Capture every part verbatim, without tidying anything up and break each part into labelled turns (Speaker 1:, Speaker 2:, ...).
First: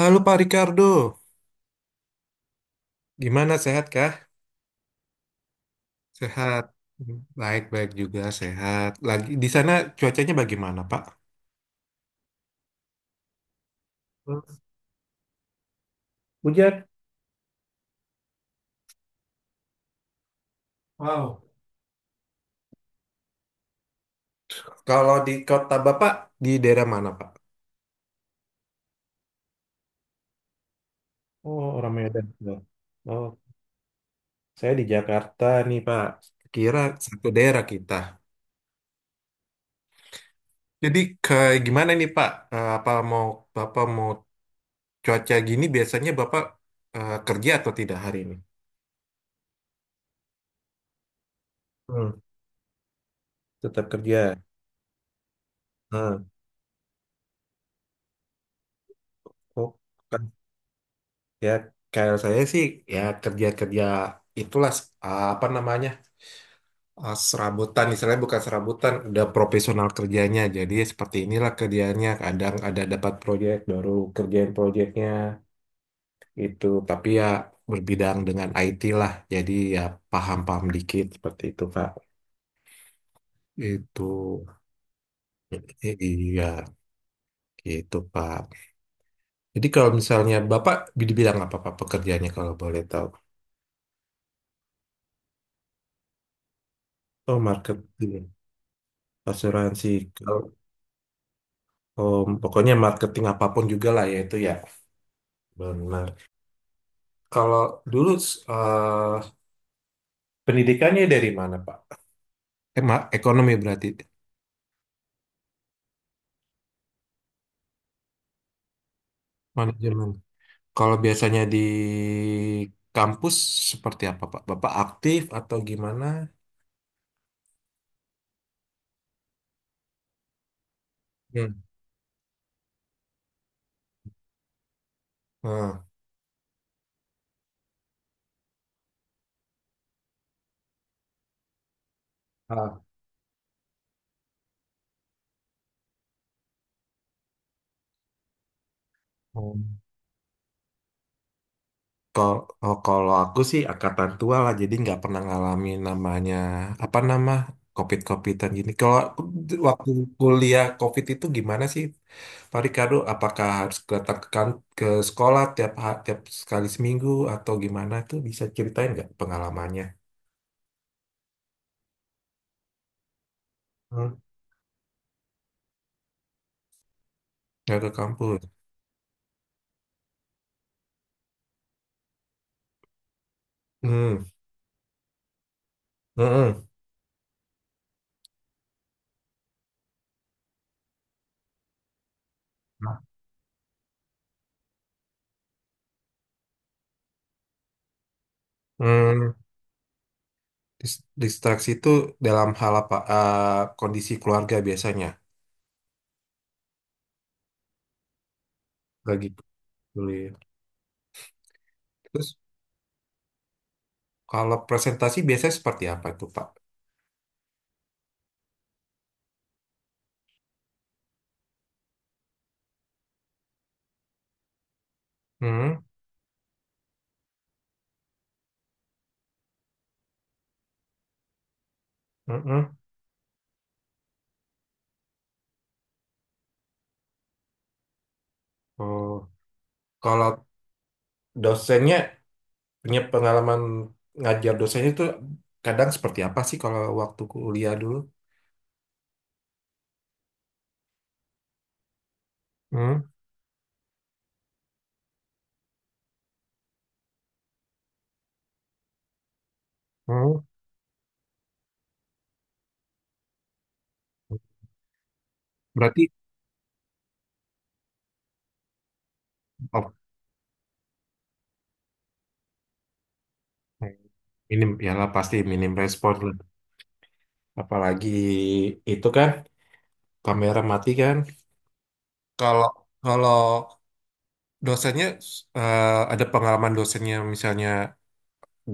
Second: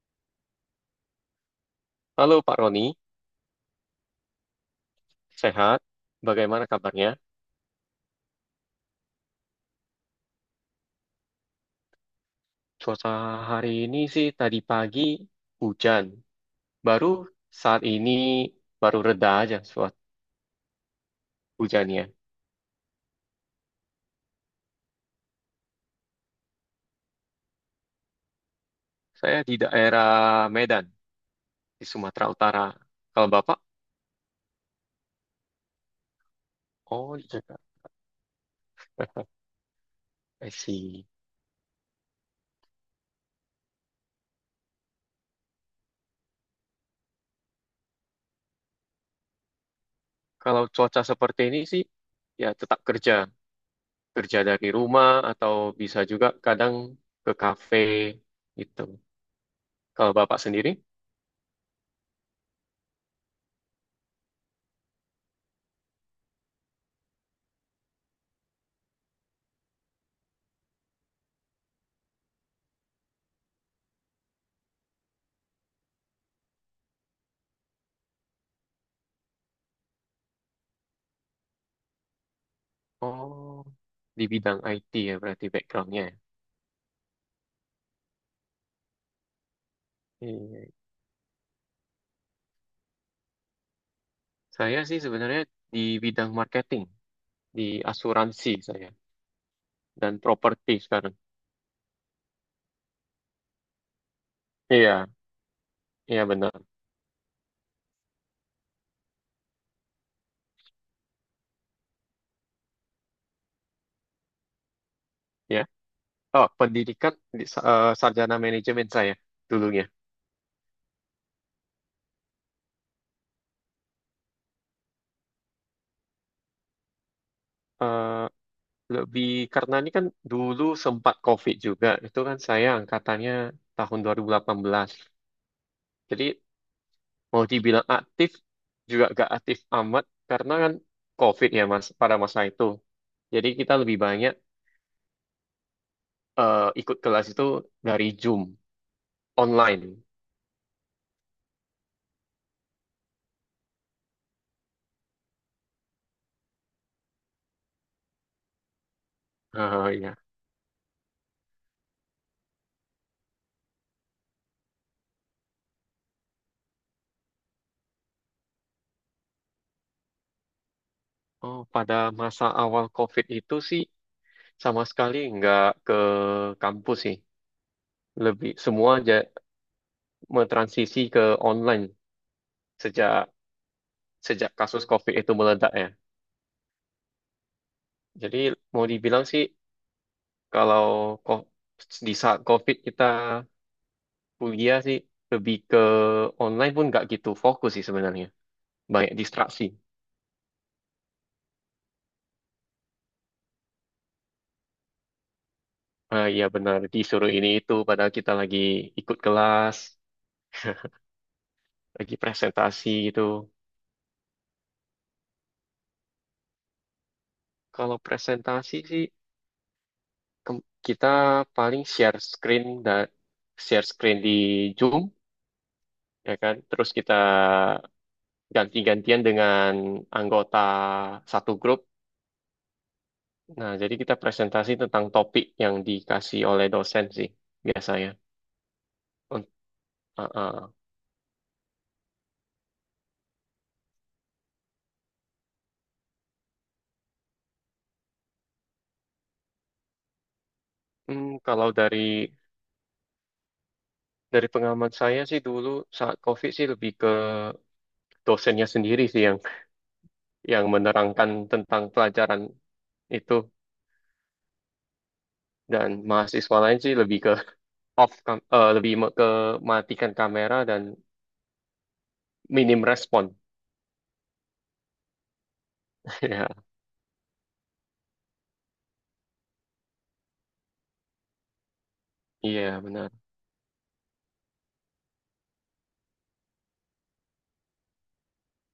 Speaker 1: Halo Pak Ricardo,
Speaker 2: Halo Pak Roni,
Speaker 1: gimana sehat kah?
Speaker 2: sehat?
Speaker 1: Sehat.
Speaker 2: Bagaimana kabarnya?
Speaker 1: Hmm, Baik-baik juga sehat. Lagi di sana cuacanya bagaimana, Pak?
Speaker 2: Cuaca hari ini sih tadi
Speaker 1: Hmm.
Speaker 2: pagi hujan.
Speaker 1: Hujan?
Speaker 2: Baru saat ini baru reda aja suat
Speaker 1: Wow.
Speaker 2: hujannya.
Speaker 1: Kalau di kota Bapak, di daerah mana, Pak?
Speaker 2: Saya di daerah Medan,
Speaker 1: Oh,
Speaker 2: di
Speaker 1: orang
Speaker 2: Sumatera
Speaker 1: Medan.
Speaker 2: Utara. Kalau
Speaker 1: Oh,
Speaker 2: Bapak?
Speaker 1: saya di Jakarta nih, Pak. Kira
Speaker 2: Oh, di
Speaker 1: satu daerah
Speaker 2: Jakarta.
Speaker 1: kita.
Speaker 2: I
Speaker 1: Jadi
Speaker 2: see.
Speaker 1: ke gimana nih, Pak? Eh, Apa mau Bapak mau cuaca gini biasanya Bapak eh, kerja atau tidak hari ini?
Speaker 2: Kalau cuaca seperti ini sih
Speaker 1: Hmm,
Speaker 2: ya tetap kerja.
Speaker 1: tetap kerja.
Speaker 2: Kerja dari rumah atau bisa juga
Speaker 1: Hmm.
Speaker 2: kadang ke kafe gitu.
Speaker 1: Oh,
Speaker 2: Kalau Bapak sendiri?
Speaker 1: ya, kayak saya sih ya kerja-kerja itulah, eh, apa namanya, eh, serabutan, istilahnya bukan serabutan, udah profesional kerjanya. Jadi seperti inilah kerjanya. Kadang ada dapat proyek, baru kerjain proyeknya itu. Tapi ya berbidang dengan I T lah. Jadi ya paham-paham dikit seperti itu Pak.
Speaker 2: Oh, di
Speaker 1: Itu.
Speaker 2: bidang I T ya berarti
Speaker 1: I-
Speaker 2: backgroundnya.
Speaker 1: iya gitu Pak. Jadi kalau misalnya
Speaker 2: Iya.
Speaker 1: Bapak di bidang apa Pak pekerjaannya kalau boleh tahu?
Speaker 2: Saya sih sebenarnya di bidang marketing,
Speaker 1: Oh,
Speaker 2: di
Speaker 1: marketing,
Speaker 2: asuransi saya,
Speaker 1: asuransi.
Speaker 2: dan properti sekarang.
Speaker 1: Oh, pokoknya marketing apapun juga lah ya itu ya.
Speaker 2: Iya, iya
Speaker 1: Benar.
Speaker 2: benar.
Speaker 1: Kalau dulu, eh, pendidikannya dari mana, Pak? Eh, ma- ekonomi berarti
Speaker 2: Ya. Oh, pendidikan di, sa- eh, sarjana manajemen saya dulunya.
Speaker 1: manajemen. Kalau biasanya di kampus seperti apa, Pak? Bapak aktif atau gimana?
Speaker 2: Eh, Lebih karena ini kan dulu sempat
Speaker 1: Hmm.
Speaker 2: COVID juga, itu kan saya angkatannya tahun dua ribu delapan belas.
Speaker 1: Hmm.
Speaker 2: Jadi mau dibilang aktif juga gak aktif amat karena kan COVID ya mas pada masa itu.
Speaker 1: Ah.
Speaker 2: Jadi kita lebih banyak eh, ikut kelas itu dari Zoom.
Speaker 1: Hmm.
Speaker 2: Online.
Speaker 1: Kalau kalau aku sih angkatan tua lah, jadi nggak pernah ngalamin namanya apa nama covid-covidan gini. Kalau aku d- waktu
Speaker 2: Ah, iya.
Speaker 1: kuliah covid itu gimana sih, Pak Ricardo? Apakah harus datang ke, kan- ke sekolah, tiap ha- tiap sekali seminggu atau gimana tuh? Bisa ceritain nggak pengalamannya?
Speaker 2: Oh, pada masa awal COVID itu sih
Speaker 1: Hmm.
Speaker 2: sama sekali nggak ke kampus sih.
Speaker 1: Nggak ke kampus.
Speaker 2: Lebih semua aja mentransisi ke online sejak
Speaker 1: Hmm.
Speaker 2: sejak kasus COVID itu meledak ya.
Speaker 1: Hmm.
Speaker 2: Jadi mau dibilang sih kalau ko- di saat COVID
Speaker 1: Hmm.
Speaker 2: kita kuliah sih lebih ke online pun nggak gitu fokus sih sebenarnya. Banyak
Speaker 1: Hmm,
Speaker 2: distraksi.
Speaker 1: Dis- Distraksi itu dalam hal apa? Eh, kondisi keluarga biasanya
Speaker 2: Ah, iya benar disuruh ini itu padahal kita lagi ikut
Speaker 1: lagi
Speaker 2: kelas,
Speaker 1: kuliah.
Speaker 2: lagi
Speaker 1: Terus,
Speaker 2: presentasi gitu.
Speaker 1: kalau presentasi biasanya seperti apa itu, Pak?
Speaker 2: Kalau presentasi sih ke- kita paling share screen dan share screen di Zoom
Speaker 1: Hmm.
Speaker 2: ya kan. Terus kita ganti-gantian dengan anggota satu grup.
Speaker 1: Mm-mm.
Speaker 2: Nah, jadi kita presentasi tentang topik yang dikasih oleh dosen sih biasanya.
Speaker 1: Oh,
Speaker 2: Unt-
Speaker 1: kalau
Speaker 2: uh, uh.
Speaker 1: dosennya punya pengalaman ngajar dosennya itu kadang seperti apa sih kalau waktu kuliah dulu?
Speaker 2: Hmm, kalau dari
Speaker 1: Hmm.
Speaker 2: dari pengalaman saya sih dulu saat COVID sih lebih ke dosennya sendiri sih yang
Speaker 1: Hmm.
Speaker 2: yang menerangkan tentang pelajaran itu dan
Speaker 1: Berarti,
Speaker 2: mahasiswa lain sih lebih ke off kam- eh, lebih me- ke
Speaker 1: oh,
Speaker 2: matikan kamera dan minim respon.
Speaker 1: minim ya lah, pasti minim respon lah.
Speaker 2: Ya,
Speaker 1: Apalagi itu kan kamera mati kan.
Speaker 2: iya
Speaker 1: Kalau
Speaker 2: benar.
Speaker 1: kalau dosennya, eh, ada pengalaman dosennya misalnya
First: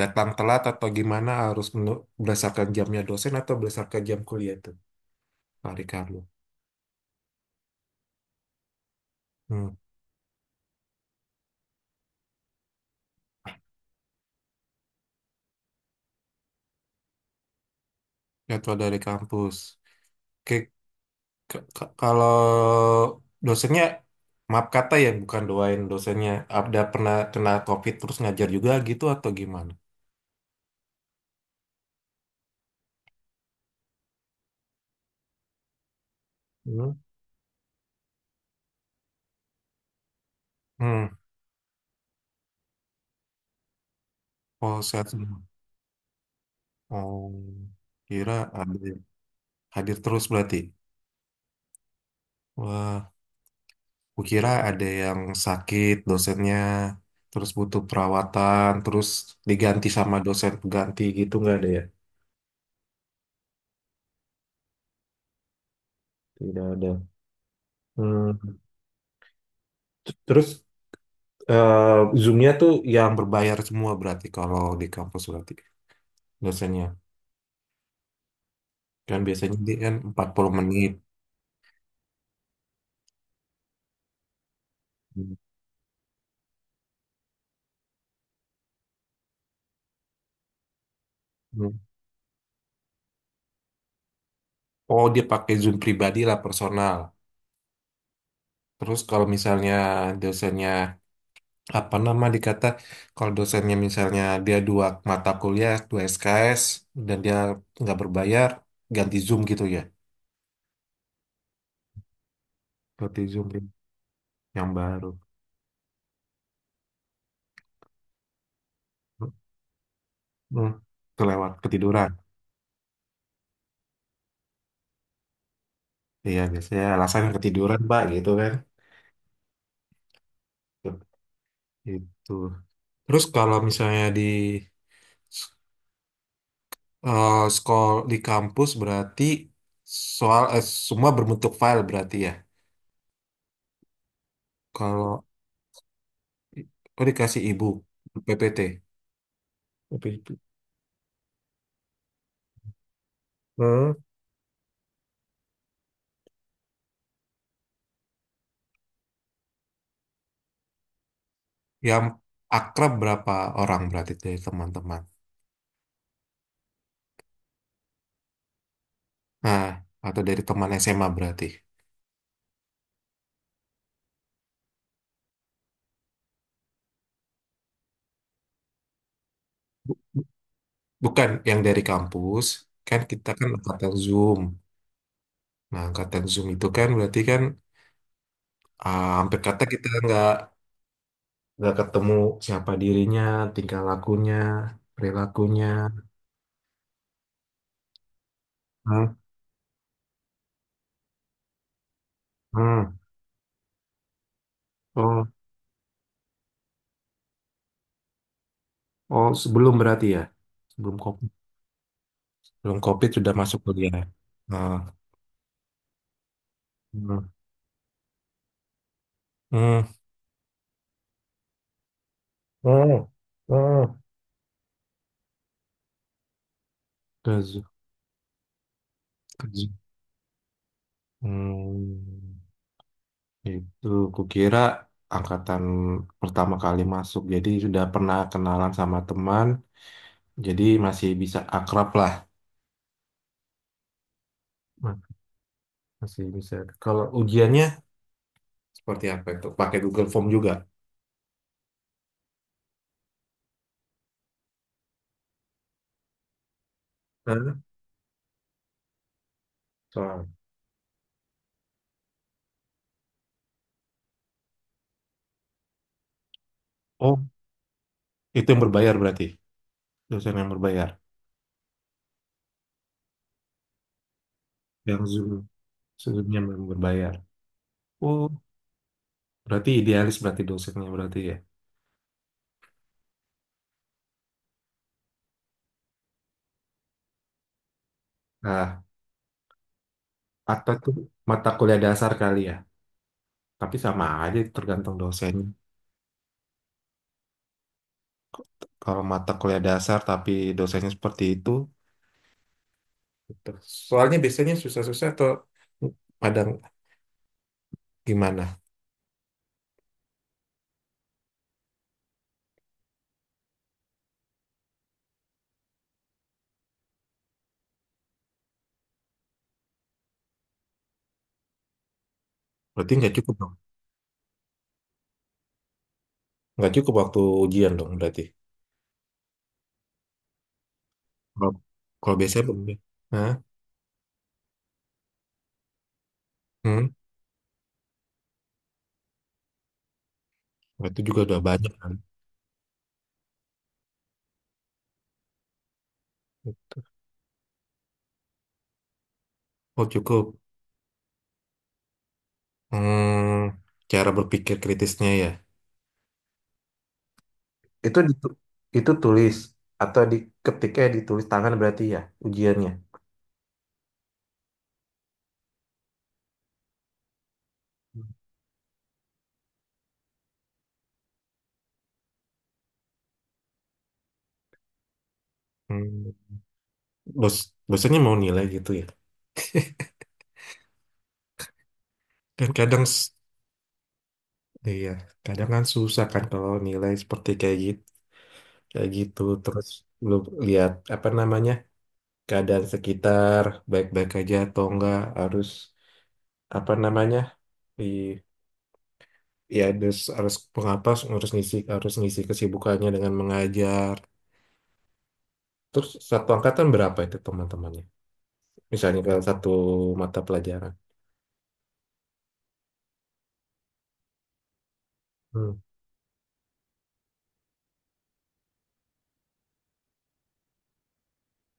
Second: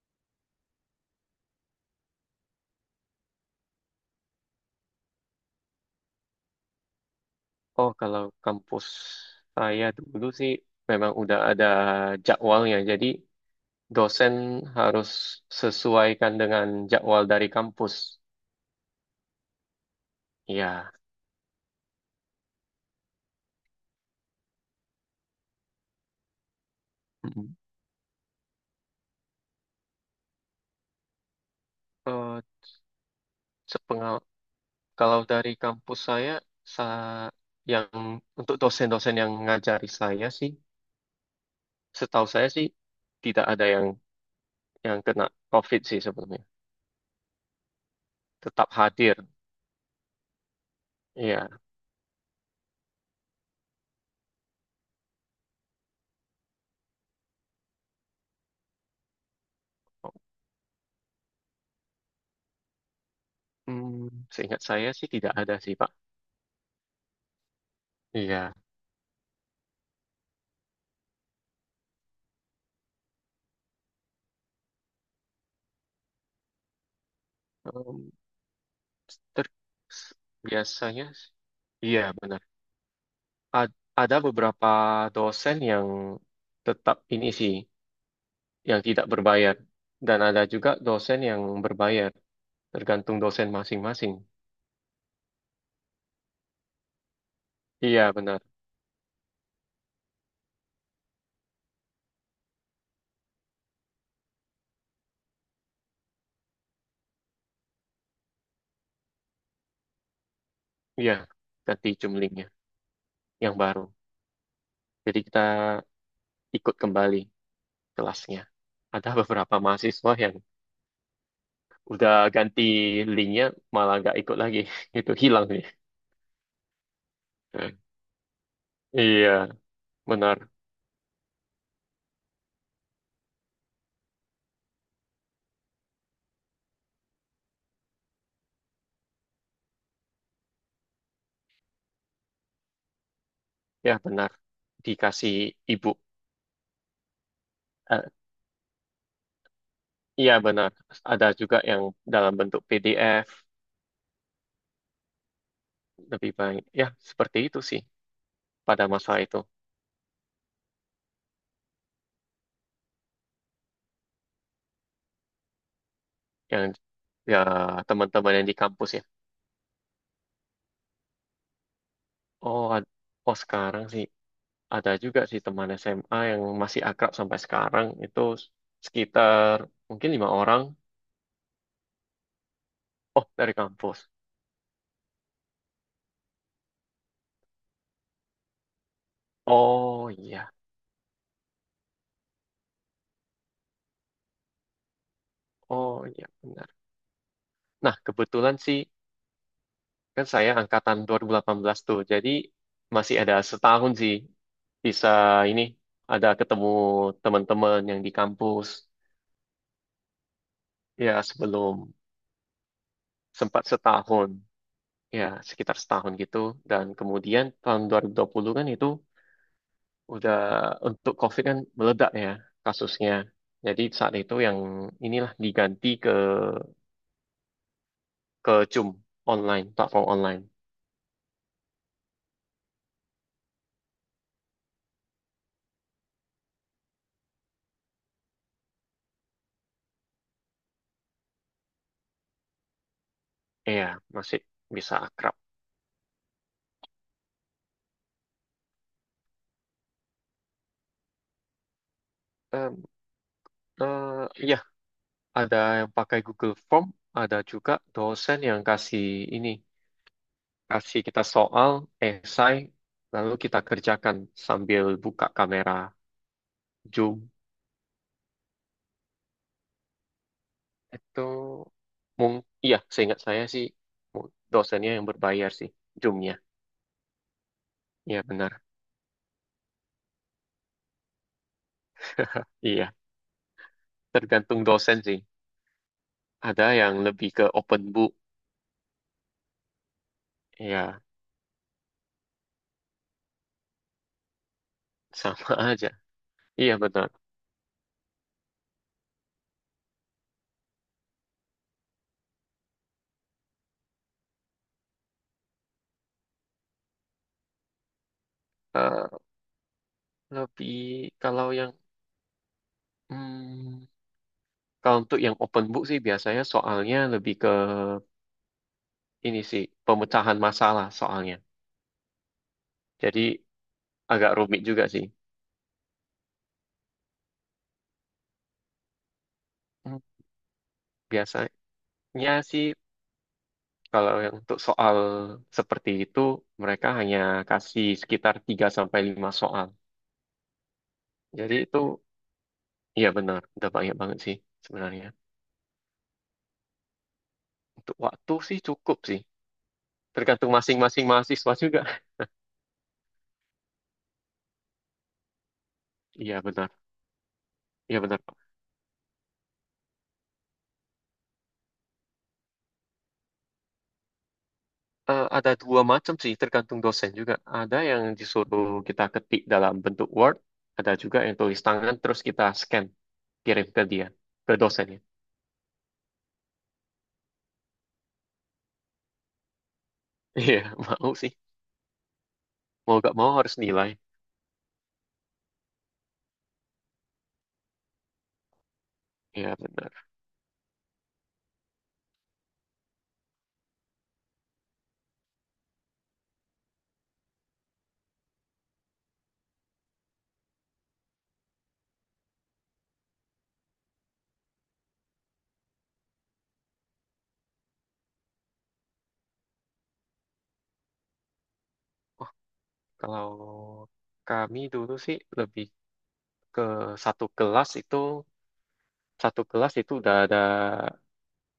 Speaker 1: datang telat atau gimana, harus menu- berdasarkan jamnya dosen atau berdasarkan jam kuliah tuh, Pak Ricardo?
Speaker 2: Oh, kalau kampus
Speaker 1: Hmm,
Speaker 2: saya dulu sih memang udah ada jadwalnya. Jadi dosen harus sesuaikan dengan jadwal dari kampus.
Speaker 1: jadwal dari kampus. Oke,
Speaker 2: Iya.
Speaker 1: k- k- kalau dosennya, maaf kata ya bukan doain dosennya, ada pernah kena
Speaker 2: Mm-mm.
Speaker 1: COVID terus ngajar juga gitu atau gimana?
Speaker 2: Eh, sepengal- Kalau dari kampus saya,
Speaker 1: Hmm.
Speaker 2: sa- yang untuk dosen-dosen yang ngajari saya sih,
Speaker 1: Hmm.
Speaker 2: setahu saya sih tidak ada yang
Speaker 1: Oh,
Speaker 2: yang
Speaker 1: sehat
Speaker 2: kena
Speaker 1: semua.
Speaker 2: COVID sih sebelumnya.
Speaker 1: Oh, kira
Speaker 2: Tetap
Speaker 1: ada
Speaker 2: hadir.
Speaker 1: hadir terus berarti.
Speaker 2: Iya,
Speaker 1: Wah. Kukira ada yang sakit dosennya, terus butuh perawatan, terus diganti sama dosen pengganti gitu nggak ada ya?
Speaker 2: Hmm, seingat saya sih tidak ada sih Pak.
Speaker 1: Tidak ada.
Speaker 2: Iya,
Speaker 1: Hmm. T- Terus eh, Zoom-nya tuh yang berbayar semua berarti, kalau di kampus berarti dosennya.
Speaker 2: Em,
Speaker 1: Kan
Speaker 2: ter-
Speaker 1: biasanya dia kan
Speaker 2: s-
Speaker 1: empat puluh menit.
Speaker 2: biasanya, s- iya benar. A- ada beberapa dosen yang tetap ini sih, yang tidak berbayar, dan ada juga dosen yang
Speaker 1: Hmm.
Speaker 2: berbayar, tergantung dosen masing-masing.
Speaker 1: Oh, dia pakai Zoom pribadi lah, personal.
Speaker 2: Iya benar,
Speaker 1: Terus kalau misalnya dosennya apa nama dikata, kalau dosennya misalnya dia dua mata kuliah dua S K S dan dia nggak berbayar, ganti Zoom gitu ya,
Speaker 2: iya ganti jumlingnya
Speaker 1: ganti Zoom
Speaker 2: yang
Speaker 1: ya,
Speaker 2: baru.
Speaker 1: yang baru.
Speaker 2: Jadi kita ikut kembali kelasnya. Ada beberapa mahasiswa yang
Speaker 1: Hmm. Kelewat ketiduran.
Speaker 2: udah ganti linknya malah nggak ikut lagi, itu hilang nih.
Speaker 1: Iya, biasanya alasan ketiduran Pak gitu kan.
Speaker 2: Iya benar.
Speaker 1: Itu. Terus kalau misalnya di eh, sekolah di kampus berarti, soal eh, semua berbentuk file berarti ya.
Speaker 2: Ya benar.
Speaker 1: Kalau,
Speaker 2: Dikasih ibu.
Speaker 1: oh dikasih ibu
Speaker 2: Eh,
Speaker 1: P P T. P P T.
Speaker 2: iya benar, ada juga yang dalam bentuk P D F lebih baik, ya seperti itu sih pada masa itu.
Speaker 1: Yang akrab berapa orang berarti dari teman-teman?
Speaker 2: Yang ya, teman-teman yang di kampus ya.
Speaker 1: Nah, atau dari teman S M A berarti.
Speaker 2: oh ad- oh sekarang sih ada juga sih teman S M A yang masih akrab sampai sekarang itu, sekitar mungkin lima orang.
Speaker 1: Bukan yang dari kampus, kan
Speaker 2: Oh,
Speaker 1: kita kan
Speaker 2: dari
Speaker 1: angkatan
Speaker 2: kampus.
Speaker 1: Zoom. Nah, angkatan Zoom itu kan berarti kan ah, hampir kata kita
Speaker 2: Oh
Speaker 1: nggak
Speaker 2: iya.
Speaker 1: nggak ketemu siapa dirinya, tingkah lakunya, perilakunya.
Speaker 2: Oh iya benar. Nah, kebetulan sih
Speaker 1: Hmm.
Speaker 2: kan saya angkatan dua ribu delapan belas tuh. Jadi
Speaker 1: Hmm.
Speaker 2: masih ada setahun sih bisa
Speaker 1: Oh,
Speaker 2: ini, ada ketemu teman-teman yang di kampus
Speaker 1: oh sebelum berarti ya? Sebelum
Speaker 2: ya,
Speaker 1: COVID.
Speaker 2: sebelum.
Speaker 1: Sebelum COVID sudah masuk
Speaker 2: Sempat
Speaker 1: kuliah.
Speaker 2: setahun,
Speaker 1: Nah.
Speaker 2: ya sekitar setahun gitu. Dan
Speaker 1: Hmm.
Speaker 2: kemudian tahun dua dua ribu dua puluh kan, itu
Speaker 1: Hmm.
Speaker 2: udah, untuk COVID kan meledak ya
Speaker 1: Hmm.
Speaker 2: kasusnya. Jadi
Speaker 1: Hmm.
Speaker 2: saat itu yang inilah diganti ke
Speaker 1: Ke Zoom.
Speaker 2: ke Zoom
Speaker 1: Ke
Speaker 2: online,
Speaker 1: Zoom.
Speaker 2: platform online.
Speaker 1: Hmm. Itu kukira angkatan pertama kali masuk, jadi sudah pernah kenalan sama teman, jadi masih bisa akrab lah.
Speaker 2: Iya, masih bisa
Speaker 1: Ma-
Speaker 2: akrab.
Speaker 1: Masih bisa. Kalau ujiannya seperti apa itu? Pakai Google Form juga.
Speaker 2: Em, eh, Iya, ada yang pakai Google Form, ada
Speaker 1: Hah?
Speaker 2: juga dosen yang kasih ini,
Speaker 1: Soal.
Speaker 2: kasih kita soal, esai, lalu kita kerjakan sambil buka kamera
Speaker 1: Oh,
Speaker 2: Zoom.
Speaker 1: itu yang berbayar berarti. Dosen yang berbayar.
Speaker 2: Itu mung, iya, seingat saya sih mu- dosennya
Speaker 1: Yang
Speaker 2: yang
Speaker 1: Zoom,
Speaker 2: berbayar sih, Zoom-nya.
Speaker 1: Zoomnya yang berbayar.
Speaker 2: Iya
Speaker 1: Oh,
Speaker 2: benar,
Speaker 1: berarti idealis berarti dosennya berarti ya.
Speaker 2: iya. Tergantung dosen sih. Ada yang lebih ke open book,
Speaker 1: Nah, atau tuh
Speaker 2: ya
Speaker 1: mata kuliah dasar kali ya. Tapi sama aja tergantung dosen.
Speaker 2: sama aja. Iya benar.
Speaker 1: Kalau mata kuliah dasar tapi dosennya seperti itu. Gitu. Soalnya biasanya susah-susah atau pada gimana?
Speaker 2: Eh, Lebih, kalau yang hmm, kalau untuk yang open book sih biasanya soalnya lebih ke ini sih pemecahan masalah soalnya.
Speaker 1: Berarti nggak
Speaker 2: Jadi
Speaker 1: cukup dong.
Speaker 2: agak rumit juga sih.
Speaker 1: Nggak cukup waktu ujian dong berarti.
Speaker 2: Hmm. Biasanya
Speaker 1: Kalau kalau biasanya begini.
Speaker 2: sih
Speaker 1: Hah?
Speaker 2: kalau yang untuk soal seperti itu
Speaker 1: Hmm?
Speaker 2: mereka hanya kasih sekitar tiga sampai lima soal.
Speaker 1: Nah, itu juga udah
Speaker 2: Jadi
Speaker 1: banyak
Speaker 2: itu
Speaker 1: kan.
Speaker 2: ya benar, udah banyak banget sih sebenarnya.
Speaker 1: Gitu.
Speaker 2: Untuk waktu sih cukup sih.
Speaker 1: Oh, cukup.
Speaker 2: Tergantung masing-masing mahasiswa juga.
Speaker 1: Hmm, cara berpikir kritisnya ya.
Speaker 2: Iya benar,
Speaker 1: Itu
Speaker 2: iya benar
Speaker 1: ditu-
Speaker 2: Pak.
Speaker 1: itu tulis atau di ketiknya, ditulis tangan berarti ya, ujiannya.
Speaker 2: Eh, ada dua macam sih, tergantung dosen juga. Ada yang disuruh kita ketik dalam bentuk Word, ada juga yang tulis tangan terus kita scan. Kirim ke dia, ke dosennya.
Speaker 1: Hmm, bos dosennya mau nilai gitu ya
Speaker 2: Iya, mau sih,
Speaker 1: kan, kadang
Speaker 2: mau
Speaker 1: s-
Speaker 2: gak mau harus nilai.
Speaker 1: iya, kadang kan susah kan kalau nilai seperti kayak gitu, kayak gitu.
Speaker 2: Iya
Speaker 1: Terus
Speaker 2: benar.
Speaker 1: lu lihat apa namanya, keadaan sekitar baik-baik aja atau enggak, harus apa namanya di ya harus harus pengapas, harus ngisi harus ngisi kesibukannya dengan mengajar. Terus satu angkatan berapa itu teman-temannya? Misalnya kalau satu mata pelajaran.
Speaker 2: Kalau kami dulu sih
Speaker 1: Hmm.
Speaker 2: lebih ke satu kelas itu satu kelas itu udah ada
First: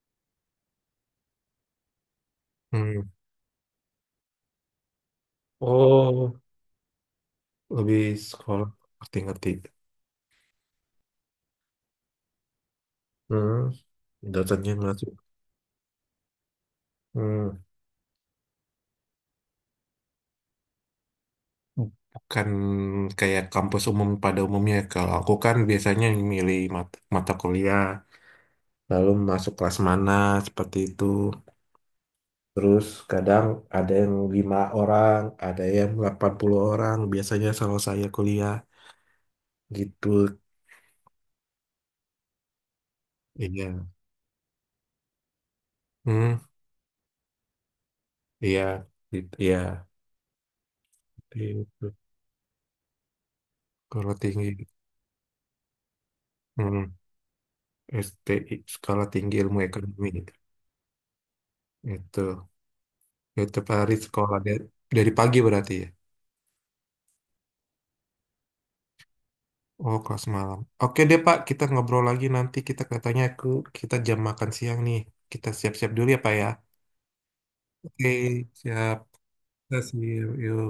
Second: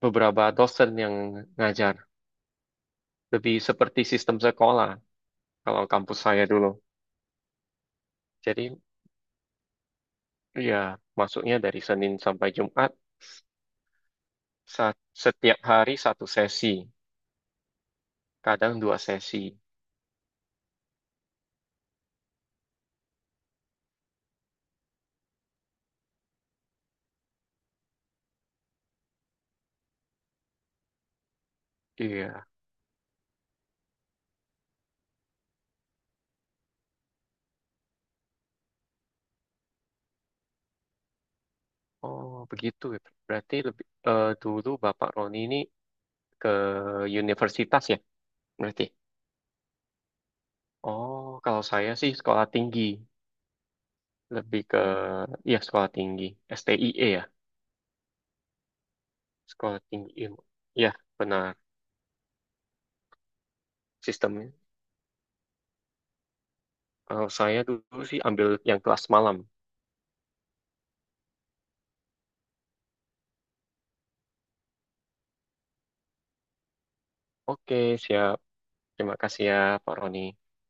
Speaker 2: beberapa dosen yang ngajar,
Speaker 1: Hmm.
Speaker 2: lebih seperti sistem sekolah kalau kampus
Speaker 1: Oh,
Speaker 2: saya dulu.
Speaker 1: lebih sekolah.
Speaker 2: Jadi
Speaker 1: Ngerti-ngerti.
Speaker 2: ya masuknya dari Senin sampai Jumat,
Speaker 1: Hmm. Dosennya
Speaker 2: sa-
Speaker 1: ngerti.
Speaker 2: setiap hari satu sesi, kadang dua sesi.
Speaker 1: Bukan kayak kampus umum pada umumnya. Kalau aku kan biasanya milih mat- mata kuliah, lalu masuk kelas mana, seperti itu.
Speaker 2: Iya.
Speaker 1: Terus kadang ada yang lima orang, ada yang delapan puluh orang, biasanya selalu saya kuliah. Gitu.
Speaker 2: Oh begitu ya. Berarti lebih
Speaker 1: Iya.
Speaker 2: eh, dulu Bapak Roni ini
Speaker 1: Hmm,
Speaker 2: ke universitas ya
Speaker 1: iya.
Speaker 2: berarti.
Speaker 1: Gitu. Iya.
Speaker 2: Oh, kalau
Speaker 1: Itu.
Speaker 2: saya sih sekolah tinggi,
Speaker 1: Kalau
Speaker 2: lebih
Speaker 1: tinggi.
Speaker 2: ke ya sekolah tinggi,
Speaker 1: Hmm,
Speaker 2: stie ya,
Speaker 1: S T I, Sekolah Tinggi Ilmu
Speaker 2: sekolah
Speaker 1: Ekonomi.
Speaker 2: tinggi
Speaker 1: Gitu.
Speaker 2: ilmu. Ya, benar
Speaker 1: Itu. Itu hari sekolah
Speaker 2: sistemnya.
Speaker 1: dari, dari, pagi berarti ya?
Speaker 2: Kalau saya dulu sih ambil yang kelas malam.
Speaker 1: Oh, kelas malam. Oke deh, Pak. Kita ngobrol lagi nanti. Kita katanya aku kita jam makan siang nih. Kita siap-siap dulu ya, Pak ya.
Speaker 2: Oke,
Speaker 1: Oke,
Speaker 2: siap.
Speaker 1: siap.
Speaker 2: Terima kasih ya,
Speaker 1: Kita
Speaker 2: Pak Roni.
Speaker 1: see you.